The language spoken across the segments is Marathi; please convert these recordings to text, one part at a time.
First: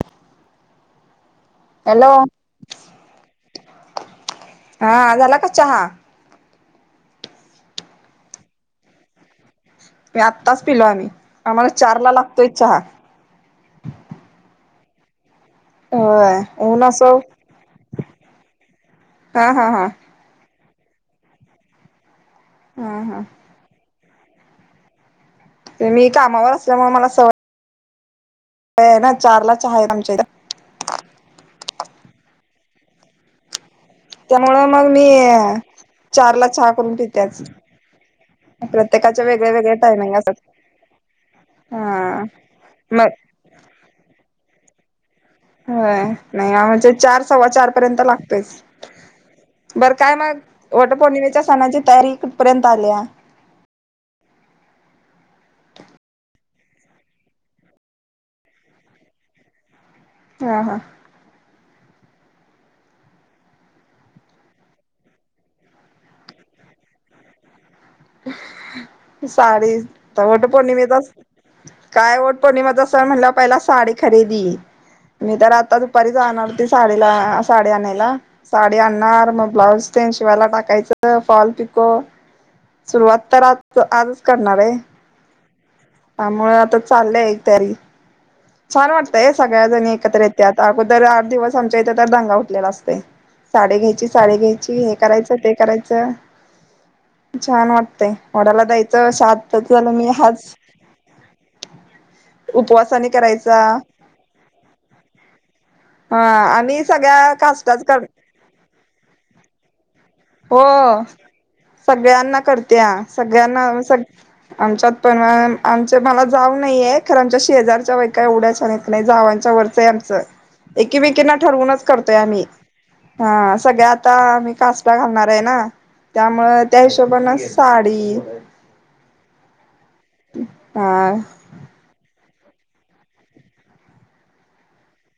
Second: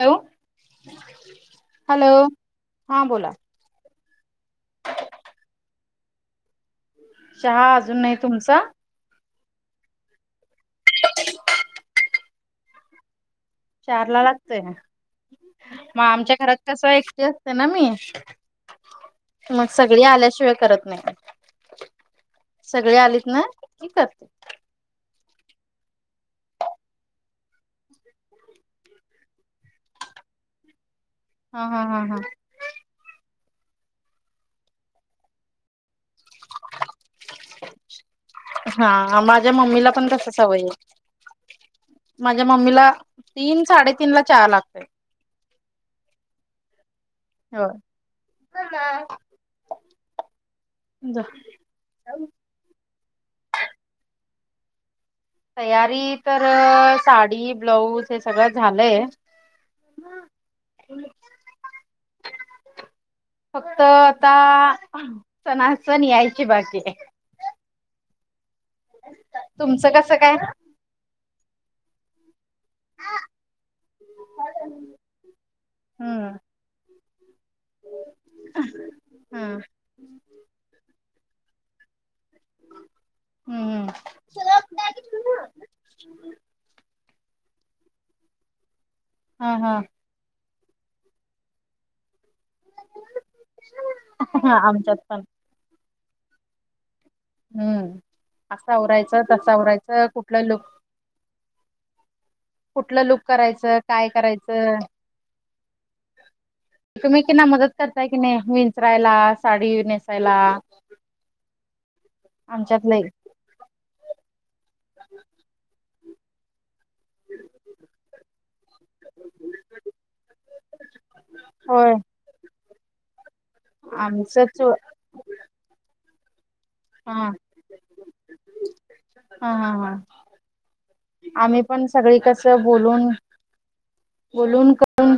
हॅलो हॅलो हां बोला. हा झाला का चहा? चहा अजून नाही, तुमचा? मी आत्ताच पिलो आम्ही, आम्हाला चार ला लागतोय चहा. चारला लागतोय ना, म आमच्या होय घरात ऊन कसं असो एकटी असते ना मी. हा म हा हा सगळी आल्याशिवाय करत नाही, सगळी हा हा आलीत ना, की करतात. माते कामावर असल्यामुळं मला सवय अं येना, चारला चहा ये, आमच्या इथं. हा-हा-हा-हा, त्यामुळं मगं मी चार ला चहा करून पीत्यात. हा, माझ्या मम्मीला पण टायमिंग तसच असतात सवय ये. हा माझ्या मम्मीला मग तीन, साडे-तीन ला चहा लागतोय. होय, नाही आमचे चार, सव्वा-चार होय पर्यंत लागतोयच. बरं काय मग, वट पौर्णिमेच्या सणाची तयारी कुठं पर्यंत आलीया? तयारी तर, अं साडी, ब्लाऊज हे सगळं झालंय. हा-हा. [inaudible] फक्त आता, सणा-सण यायचे बाकी ये. साडी तुमचं कसं त काय वट पौर्णिमेतच, काय वट पौर्णिमातच सण म्हणल्या वर पहिल्या साडी खरेदी, मी तर आता दुपारी हम्म जाणार ती साडीला अस साडी आणायला, साडी आणणार मग हम्म ब्लाऊज तेन शिवायला टाकायचं, फॉल-पिको सुरुवात तर हम्म आज-आजच करणार आहे, त्यामुळे आता चाललंय तयारी छान वाटतं. ते हा सगळ्या हा जणी एकत्र येत्यात, अगोदर आठ दिवस आमच्या इथं तर दंगा घातलेला असतेय. साडी घ्यायची, साडी हा घ्यायची हे आमच्यात पण करायचं, ते करायचं छान हम्म वाटतंय, वडाला असं जायचं, आवरायचं तसं सात आवरायचं जलमी कुठलं हाच लुक कुठलं उपवासाने लुक करायचा करायचं, काय करायचं हा आणि तुम्ही सगळ्या एकमेकींना मदत काष्टाच करणार करताय की नाही विंचरायला, साडी नेसायला? हो सगळ्यांना आमच्यात लई करतीयास्. सगळ्यांना, सग आमच्यात पण, आमच्यात मला जाऊ नाहीे येत. खरं आमच्या शेजारच्या बायका येवड्याशा नेक् नाही जावांच्या वरचंय आमचं. एकमेकिंना ठरवूनच होय करतोय आम्ही. हा सगळ्या आता आम्ही आमचंच काष्टा घालणार आहे ना, त्यामुळं त्या हिशोबानं साडी हा-हा-हा, हा, आम्ही पण सगळी कसं बोलून बोलून करून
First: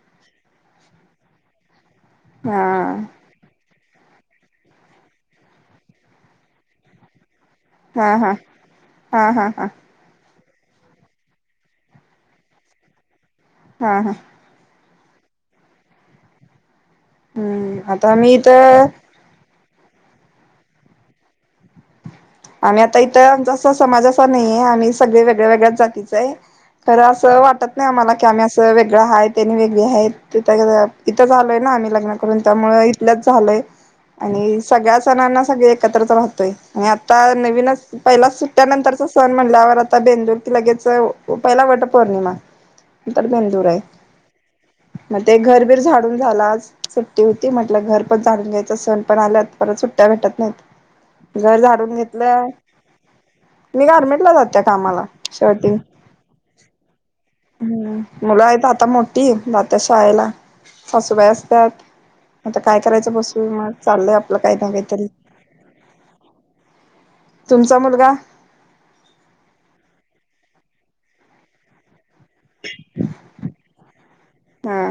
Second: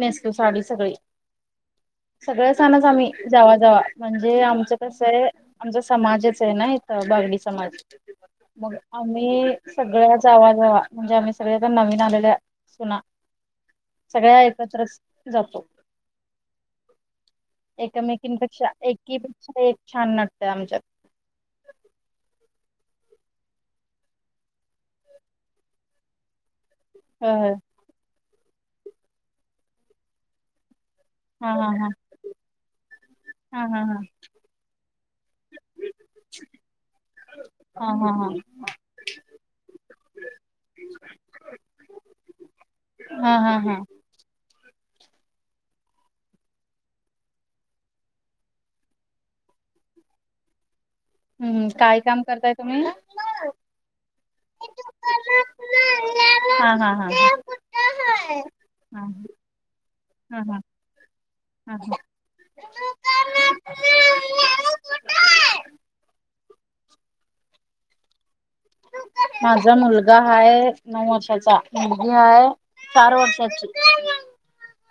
नेसतो साडी सगळी, हा सगळे-सणच आम्ही जावा-जावा म्हणजे आमचं कसंय, आमचा समाजच आहे ना इथं, बरडी समाज हा हा हा मग हा आम्ही हा सगळ्या जावा-जावा म्हणजे आम्ही सगळ्या जण नवीन आलेल्या सुना हा हा सगळ्या एकत्रस् जातो. हम्म आता मी एकामेकी-पेक्षा, इथं एकी-पेक्षा एक छान नटतेयं आमच्यात. आम्ही आता इथं आमचा असा समाज असा नाही आहे, आम्ही सगळे वेगळ्या- वेगळ्याच जातीचं आहे. खरं होय असं होय वाटत नाही आम्हाला, की आम्ही असं वेगळं आहे आणि ती वेगळी आहे ती. इथंच हा आलोय ना हा आम्ही लग्न करून, त्यामुळ इथंल्याच झालोय. हा हा हा आणि सगळ्या सणांना सगळे एकत्रच राहतोय, आणि आता नवीनच हा हा हा पहिला सुट्ट्या-नंतरचा सण म्हणल्यावर आता बेंदुर कि लगेच, पहिला वट पौर्णिमा. नंतर हा हा बेंदूर आहे. [inaudible] म ते घर बीर झाडून झाल आज. सुट्टी होती म्हटलं घर पण झाडून घ्यायचं, सण पण आलत परत सुट्टया भेटत नाहीत. घर हम्म झाडून काय घे काम करताय तुम्ही? मी गारर्मेंट ला जातेय कामाला शर्टिंग. हा हा हा. हम्म मुलं आहेत आता हा मोठी जात्या शाळेला, हा हा सासूबाई असत्यात आता काय करायचं बसून मग, चाललयं आपलं काही ना काहीतरी. तुमचा मुलगा? माझा मुलगा हाय नऊ वर्षाचा मुलगी हाय चार वर्षांची. हा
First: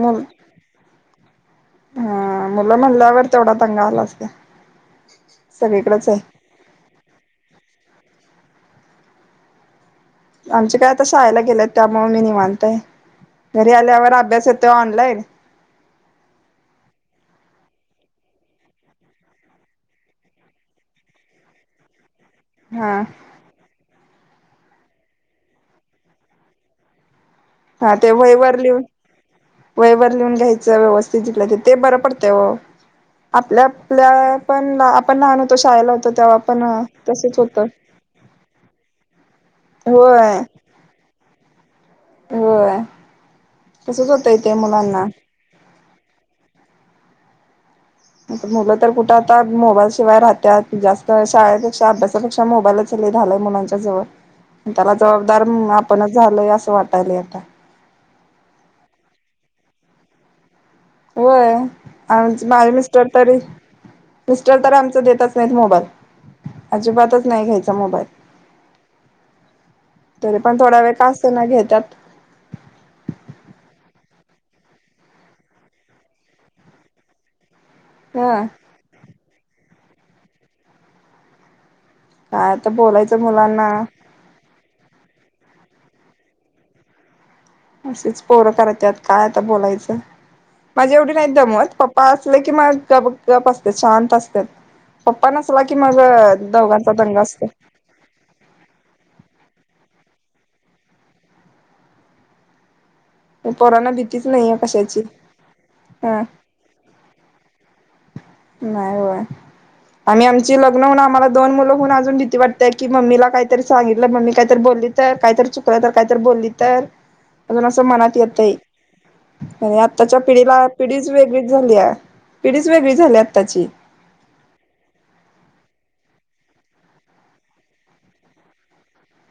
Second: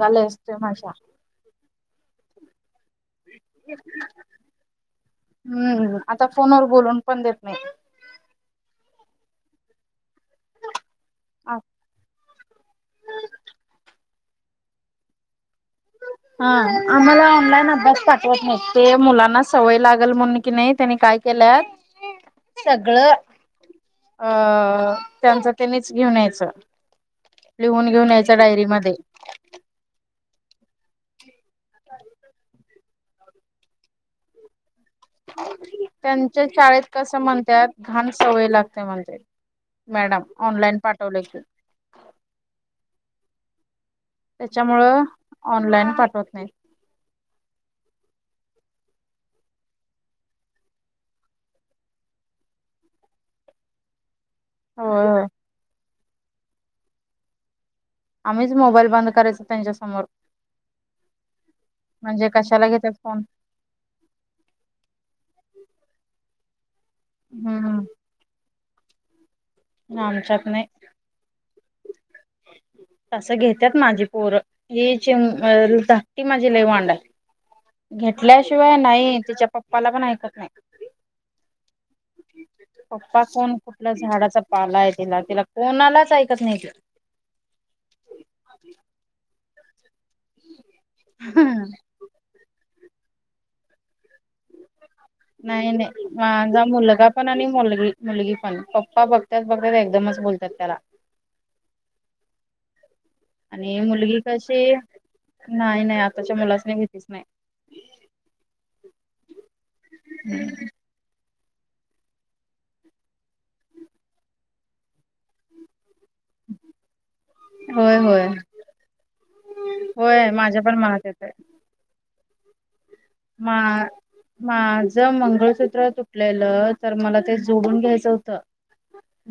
मुल [unintelligible] हा मुलं म्हणल्यावर तेवढा दंगा आलाच ते हम्म सगळीकडचय. आता फोनवर बोलून पण देत नाही. आमचे काय आता शाळेला गेलेयात, त्यामुळ मी निवांत आहे. घरी आल्यावर अभ्यास येतो ऑनलाईन हां आम्हाला ऑनलाईन अभ्यास पाठवत नाही, ते मुलांना सवय लागल म्हणून की नाही त्यांनी काय केल्यात हा सगळं अ त्यांचं त्यांनीच घेऊन यायचं, लिहून हा ते घेऊन यायचं वहीवर लिहून डायरीमध्ये. वहीवर लिहून घ्यायचं व्यवस्थित जिथल्या तिथं ते बरं पडतंय वो. आपल्या आपल्यात त्यांच्या पण शाळेत कसं तसच होतं. म्हणत्यात घाण सवय लागते म्हणते. मॅडम होय ऑनलाईन पाठवले की. होय तसच हो त्याच्यामुळं ऑनलाइन पाठवत नाहीत. आता मुलं तर कुठं आता मोबाईल शिवाय राहत्यात, जास्त शाळेपेक्षा अभ्यासापेक्षा मोबाईलच [unintelligible] झालंय मुलांच्या जवळ त्याला होय होय जबाबदार म आपणच झालय असं वाटायलय आता. आम्हीच मोबाईल बंद करायचो त्यांच्या समोर. होय म्हणजे आमचे कशाला माझे घेतात मिस्टर फोन तरी मिस्टर तर आमचे देतच नाहीत मोबाईल, अजिबातच नाही घ्यायचा हम्म मोबाईल. नाई तरी आमच्यात पण नाही. थोडा वेळ का असेना घेत्यात. तसं घेत्यात माझी पोरं. ही चिम धाकटी माझी लई वांड आय. ह घेतल्याशिवाय नाही तिच्या पप्पाला पण ऐकत नाही. काय आता बोलायचं पप्पा सोण मुलांना कुठल्या झाडाचा पाला हे केला तिला कोणालाच ऐकत नाही. असेच पोरं करत्यात काय आता बोलायचं. माझी एवढी नाही दमत पप्प पा असले कि मग अ गप गप असते शांत असत्यात. पप्पा नसला नाही की नाही माझ्या माझा दोघांचा मुलगा दंगा पण आणि असतोय. मुलगी मुलगी पण पप्पा बघत्यात बघत एकदमच बोलतात त्याला. आणि पोरांना मुलगी भीतीच नाहीये कशी कशाची नाही, नाही ह आताच्या मुलासनी भितीच न्हाई. नाही होय आम्ही आमची लग्न होऊन आम्हाला दोन मुलं होून अजून भीती वाटतेय, की मम्मीला काहीतरी सांगितलं मम्मी काहीतरी बोलली तर काहीतरी चुक कोणाला काहीतर बोलली तर अजून असं होय मनात होय येतंय. आणि आत्ताच्या होय माझ्या पिढीला पण मनात पिढीच येतय वेगळीच झालीया पिढीच वेगळी झाल्यांत. हां. माझ मंगळसूत्र तुटलेलं तर मला ते जोडून घ्यायचं होतं.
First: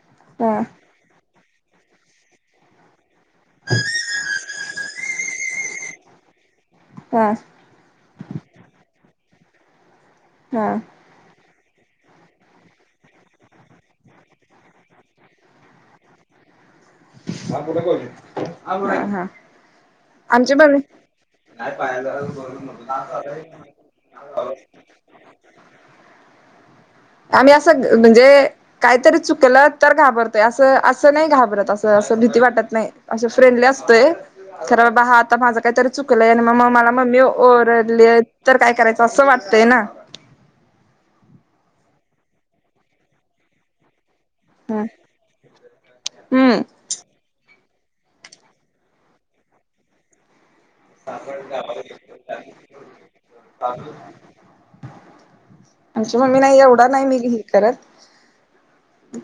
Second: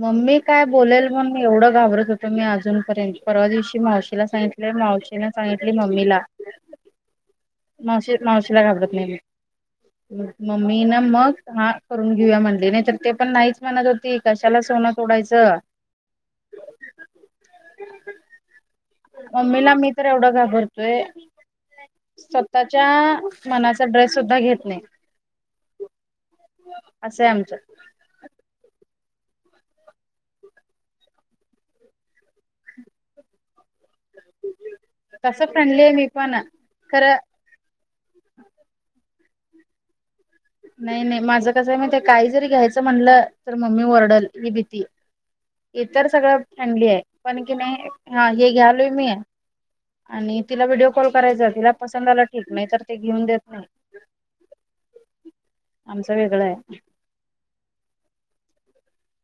मम्मी ह काय बोलेल मगमी एवढं घाबरत होतं मी अजूनपर्यंत परवा दिवशी मावशी ला सांगितले मावशीने सांगितले मम्मीला. हा. मावशी मावशीला घाबरत नाही म ह मम्मी ना मग हा करून घेऊया म्हणली नाही तर ते पण नाहीच म्हणत होती कशाला सोनं तोडायचं. हा हा [inaudible] मम्मीला मी तर एवढं आमची पण घाबरतोय स्वतःच्या मनाचा ड्रेस सुद्धा घेत नाही. [inaudible] असं हाय आमचं आम्ही असं म्हणजे काहीतरी चुकलं तर घाबरतोय असं असं नाही घाबरत अस असं भीती वाटत नाही असं फ्रेंडली असतोय. खरं बा हा तसं माझं काय फ्रेंडली तरी आहे मी चुकलंय पण आणि मग मला खरं मम्मी ओ ओरडलेत तर काय करायचं असं वाटतंय ना. नाही नाही माझं कसं हाय माहित हाय काही जरी घ्यायचं म्हटलं तर मम्मी ओरडल ही भीती इतर सगळं हम्म फ्रेंडली हाय. पण की नाही हा हे घ्यालोय मी आणि तिला व्हिडिओ कॉल करायचं तिला पसंद आलं ठीक नाही तर ती घेऊन देत नाही. [inaudible] आमचं आमची मम्मी वेगळं आहे नाही एवढा नाही मी घील करत.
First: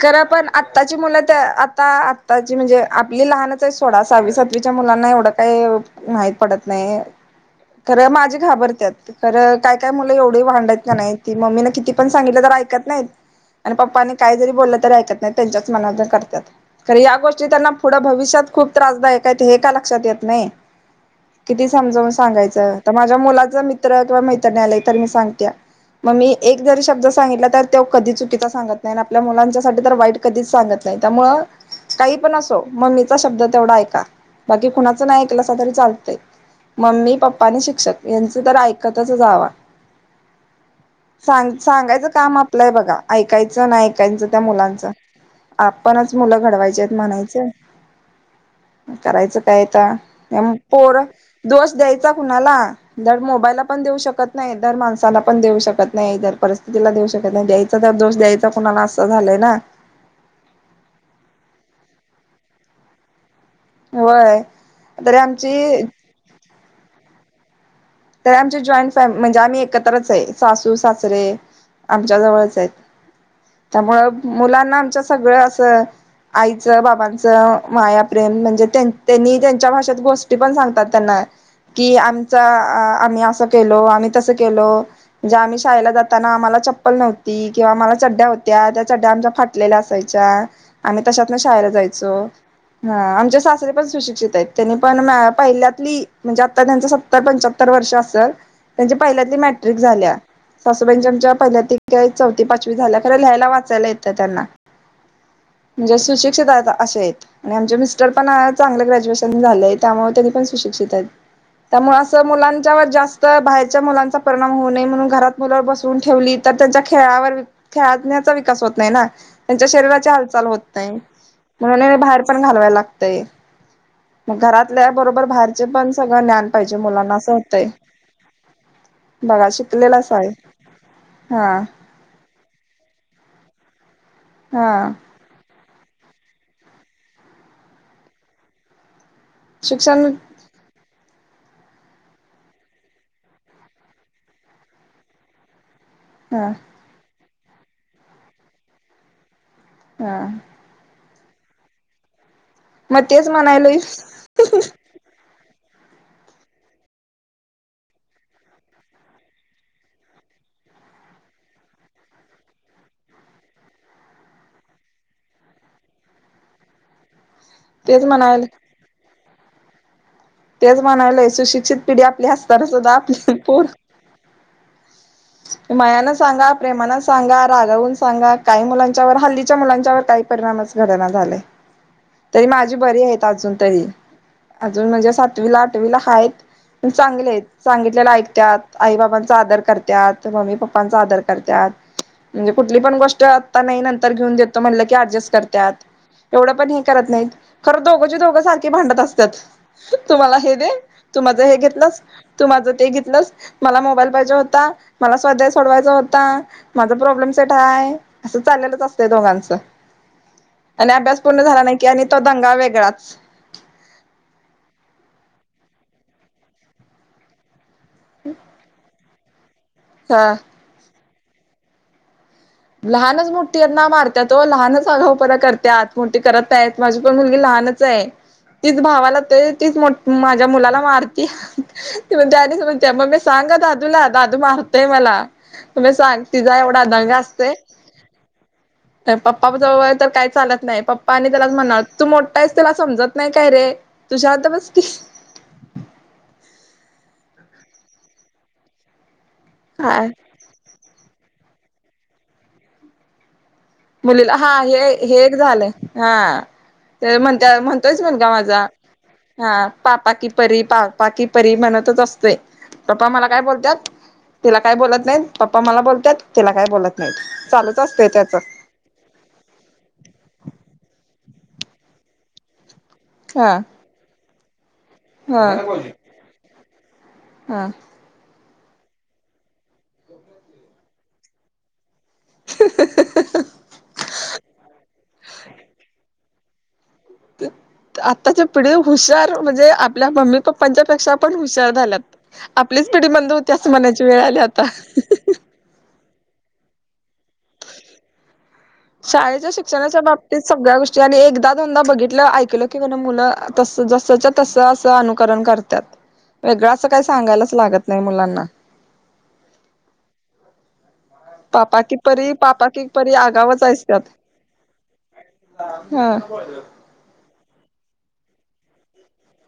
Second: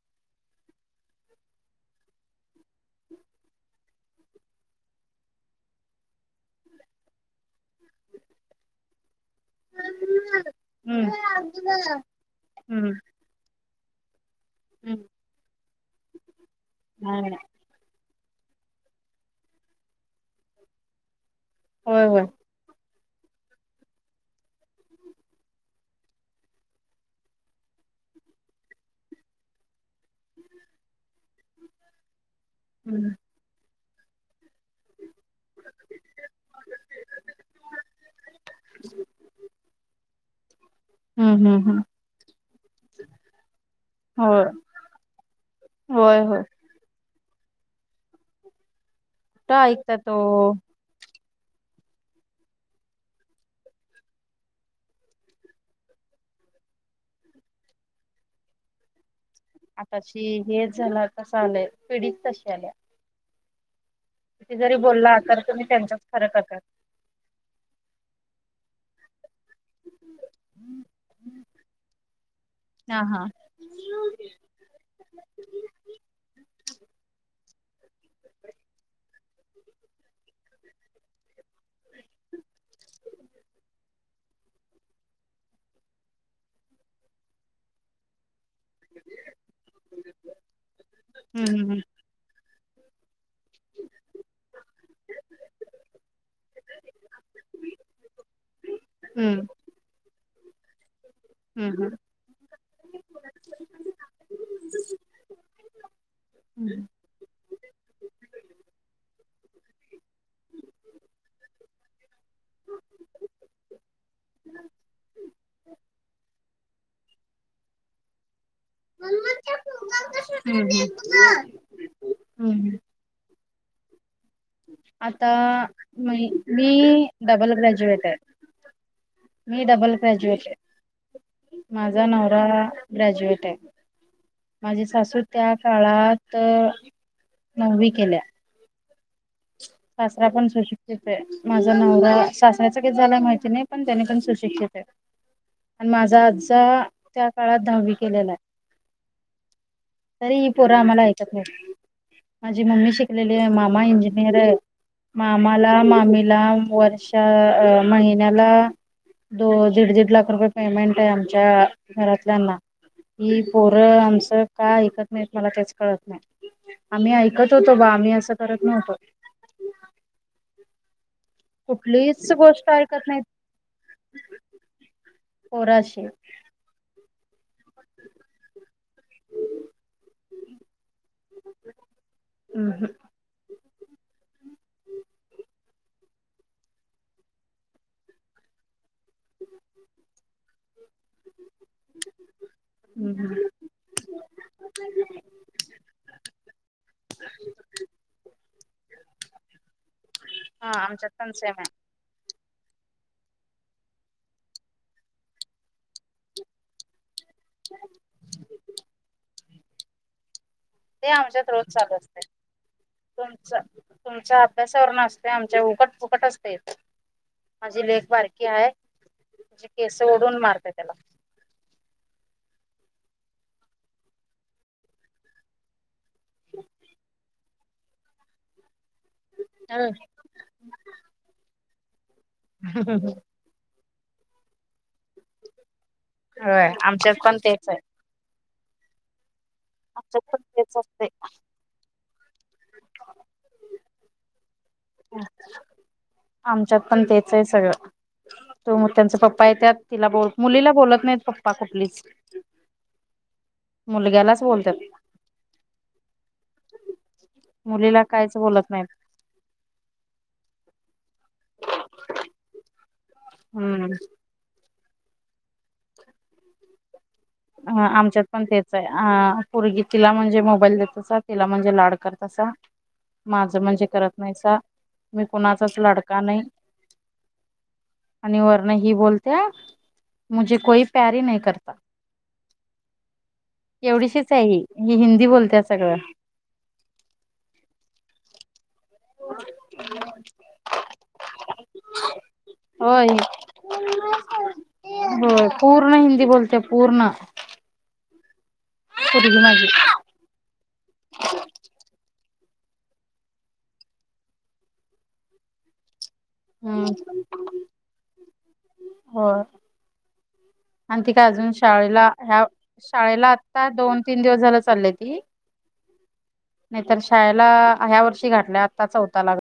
खर पण आत्ताची मुलं त्या आता आत्ताची म्हणजे आपली लहानच सोडा सहावी-सातवीच्या मुलांना एवढं काय माहित पडत नाही. खरं माझी घाबरत्यात. खरं काय-काय मुलं एवढी वांड हायत का हम्म नाही मम्मी ना किती पण सांगितलं तर ऐकत हम्म नाहीत. पप्पानी काही जरी बोललं तरी ऐकत नाही त्यांच्याच मनाचं करत्यात खरं या नाही गोष्टी नाही त्यांना पुढं भविष्यात खूप त्रासदायक आहेत हे का लक्षात येत नाही किती होय समजवून होय सांगायचं च त माझ्या मुलाचा मित्र किंवा मैत्रिणी आलाय तर मी सांगत्या. मग मी एक जर शब्द सांगितला तर त्यो कधी चुकीचा सांगत नाही आपल्या मुलांच्यासाठी तर वाईट कधीच सांगत नाही त्यामुळ काही पण असो हम्म मम्मीचा शब्द तेवढा ऐका बाकी कुणाच नाही ऐकल तरी चालतय. मम्मी, पप्पा आणि शिक्षक यांच तर ऐकतच जावा. [inaudible] हम् सांग-सांगायचं काम आपलंय हाय बघा ऐकायचं पण ऐकायचं त्या होय मुलांच आपणच होय मुलं होय घडवायची आहेत म्हणायचं. करायचं कुठं काय आता ऐकता तो त्यामुळ पोर दोष द्यायचा कुणाला दर मोबाईलला पण देऊ शकत नाही, दर माणसाला पण देऊ शकत नाही, दर परिस्थितीला देऊ शकत नाही दयाच त्यात दोष द्यायचा कुणाला असं झालंय ना. आताशी हेच झाला तसा आलंय पिडीत तशी आल्या होय किती जरी तरी बोलला तर तुम्ही आमची त्यांच्याच खरं करतात. तर आमचे जॉईंट फॅमिली म्हणजे आम्ही एकत्रच आहे सासू, सासरे आमच्या जवळच आहेत. हा हा त्यामुळ मुलांना आमच्या सगळं असं आईचं, बाबांचं माया प्रेम म्हणजे त्यांनी त्यांच्या भाषेत गोष्टी पण सांगतात त्यांना कि आमचा हा आम्ही असं केलो, आम्ही तसं केलो म्हणजे आम्ही शाळेला जाताना आम्हाला चप्पल नव्हती किंवा आम्हाला चड्ड्या हो त्या त्या चड्ड्या आमच्या फाटलेल्या असायच्या आम्ही तशातन शाळेला हम्म जायचो हा आमचे सासरे पण सुशिक्षित आहेत त्यांनी पण पहिल्यातली म्हणजे आता त्यांच तर वर्ष असेल त्यांच्या पहिल्यादी हम्म हम्म मट्रिक झाल्या सासुबाईंच्या आमच्या पहिल्या त हम्म हम्म का चौथी पाचवी झाल्या खरं लिहायला वाचायला येतं त्यांना म्हणजे सुशिक्षित आहेत असे आहेत आणि आमचे मिस्टर पण चांगलं ग्रॅज्युएशन झालंय त्यामुळे त्यांनी पण सुशिक्षित आहेत त्यामुळे असं मुलांच्यावर जास्त बाहेरच्या मुलांचा परिणाम होऊ नये म्हणून घरात मुलं बसवून ठेवली तर त्यांच्या खेळावर हया, आज्ञा चा विकास होत. नाही ना हम्म त्यांच्या शरीराची हालचाल होत हम्म नाही हम्म म्हणून बाहेर पण हम्म घालवायला नाही, मग घरातल्या बरोबर आता बाहेरचे पण सगळं मी ज्ञान पाहिजे मी मुलांना असं. डबल होतय ग्रॅज्युएट आहे बघा मी डबल शिकलेलाच आहे ग्रॅज्युएट हा माझा नवरा ग्रॅजुएट आहे माझी हा सासू त्या काळात नववी केल्या शिक्षण सासरा पण सुशिक्षि आहे माझा नवरा सासऱ्याच किती झालाय माहिती नाही पण त्याने पण सुशिक्षित आहेत आणि माझा हा आजा त्या काळात दहावी केलेला हा आहे पोर आम्हाला ऐकत नाहीत माझी मम्मी मग तेच शिकलेली आहे म्हणायलय मामा इंजिनियर आहे. मामाला मामीला वर्षा अ महिन्याला दो दीड दीड लाख रुपये पेमेंट आहे आमच्या घरातल्यांना. ही पोरं आमचं का ऐकत नाहीत मला तेच कळत नाही आम्ही ऐकत होतो बा तेच आम्ही असं म्हणायला करत नव्हतो. तेच म्हणायला आहे सुशिक्षित पिढी आपली कुठलीच असताना गोष्ट सुध्दा ऐकत नाहीत आपल्या पोरं. पोरं अशी. मायाला, सांगा. प्रेमाना सांगा रागवून सांगा काही मुलांच्यावर हल्लीच्या मुलांच्यावर काही परिणामच घडना झालायं तरी हम्म माझी बरी आहेत अजून तरी अजून म्हणजे सातवीला आठवीला हायत पण चांगले आहेत सांगितलेला ऐकतात आई बाबांचा आदर करत्यात मम्मी पप्पांचा आदर करत्यात. [unintelligible] म्हणजे कुठली पण हम्म गोष्ट हम्म. आता नाही नंतर घेऊन देतो म्हणलं की ऍडजस्ट करत्यात एवढं पण हे करत नाहीत खरं दोघंचे दोघं सारखे भांडत असत्यात. तुम्हाला हे दे हा आमच्यात तु पण माझं सेम हे आहे घेतलंस तु माझं ते घेतलंस. मला मोबाईल पाहिजे होता मला स्वाध्याय सोडवायचा होता. माझा प्रॉब्लेम सेट हाय असं चाललेलच असतंय दोघांचं [unintelligible] आणि अभ्यास पूर्ण आमच्यात झाला रोज नाही की चालू आणि तो असते दंगा वेगळाच तुमच्या अभ्यासावर नाचत्याय आमच्या उकट फुकट असतय माझी लेक बारकी आहे तीची केस हा ओढून मारते त्याला. लहानच मोठ्याना मारतात ओ, लहानच आगापणा करत्यात. मोठी करत आहे माझी पण मुलगी लहानच आहे तीच भावाला ते तेच, माझ्या मुलाला मारती ती म्हणते, हम्म. मम्मी सांगआता. दादू मारतोय मला तुम्ही सांग तिचा होय एवढा दंग आमच्यात असतो. पण तेच आहे. पप्पा जवळ तर आमच्यात काही पण चालत तेच नाही असते पप्पा आणि त्यालाच म्हण तू मोठा आहेस त्याला समजत नाही काय रे तु शांत बस की. आमच्यात पण तेच आहे सगळं तू मग त्यांच पप्पा. त्यात हा तिला बोल मुलीला बोलत नाहीत पप्पा कुठलीच मुलीला मुलग्यालाच हा बोलतात हे हे एक झालंय हा तर म्हणता म्हणतोयच मुलीला मुलगा काहीच माझा बोलत नाहीत. हा पापा की परी पापा की परी म्हणतच असतोय. पप्पा मला काय बोलत्यात? तिला काय बोलत नाहीत. पप्पा मला बोलत्यात. तिला काय बोलत नाहीत. चालूच असतय त्याच. आ पोरगी तिला म्हणजे मोबाईल देतासा. तिला म्हणजे लाड करतासा. हा माझं म्हणजे करत नाहीसा. मी हा कुणाचाच लाडका नाही. [unintelligible] आणि वरन ही बोलते, मुझे कोई प्यारी नही करता. [unintelligible] एवढीशीच आहे ही हिंदी बोलतीया सगळं. ते आत्ताच्या पिढी हुशार म्हणजे, आपल्या मम्मी पप्पांच्या पेक्षा पण हुशार झाल्यात. आपलीच पिढी होय मंद होती, असं म्हणायची वेळ आली आता. होय पूर्ण हिंदी बोलते पूर्ण. पोरगी शाळेच्या माझी शिक्षणाच्या बाबतीत सगळ्या गोष्टी आणि एकदा, दोनदा बघितलं ऐकलं की न मुलं तस जस तसं असं अनुकरण करतात. [inaudible] वेगळं असं काही सांगायलाच लागत नाही मुलांना. होय. आणि ति का अजून पापा की शाळेला परी ह्या पापा की परी शाळेला आगावच आता दोन, तीन दिवस झालं चालल्याती. हं [unintelligible] शाळेला ह्या वर्षी घातलाय. आत्ता चौथा लागल.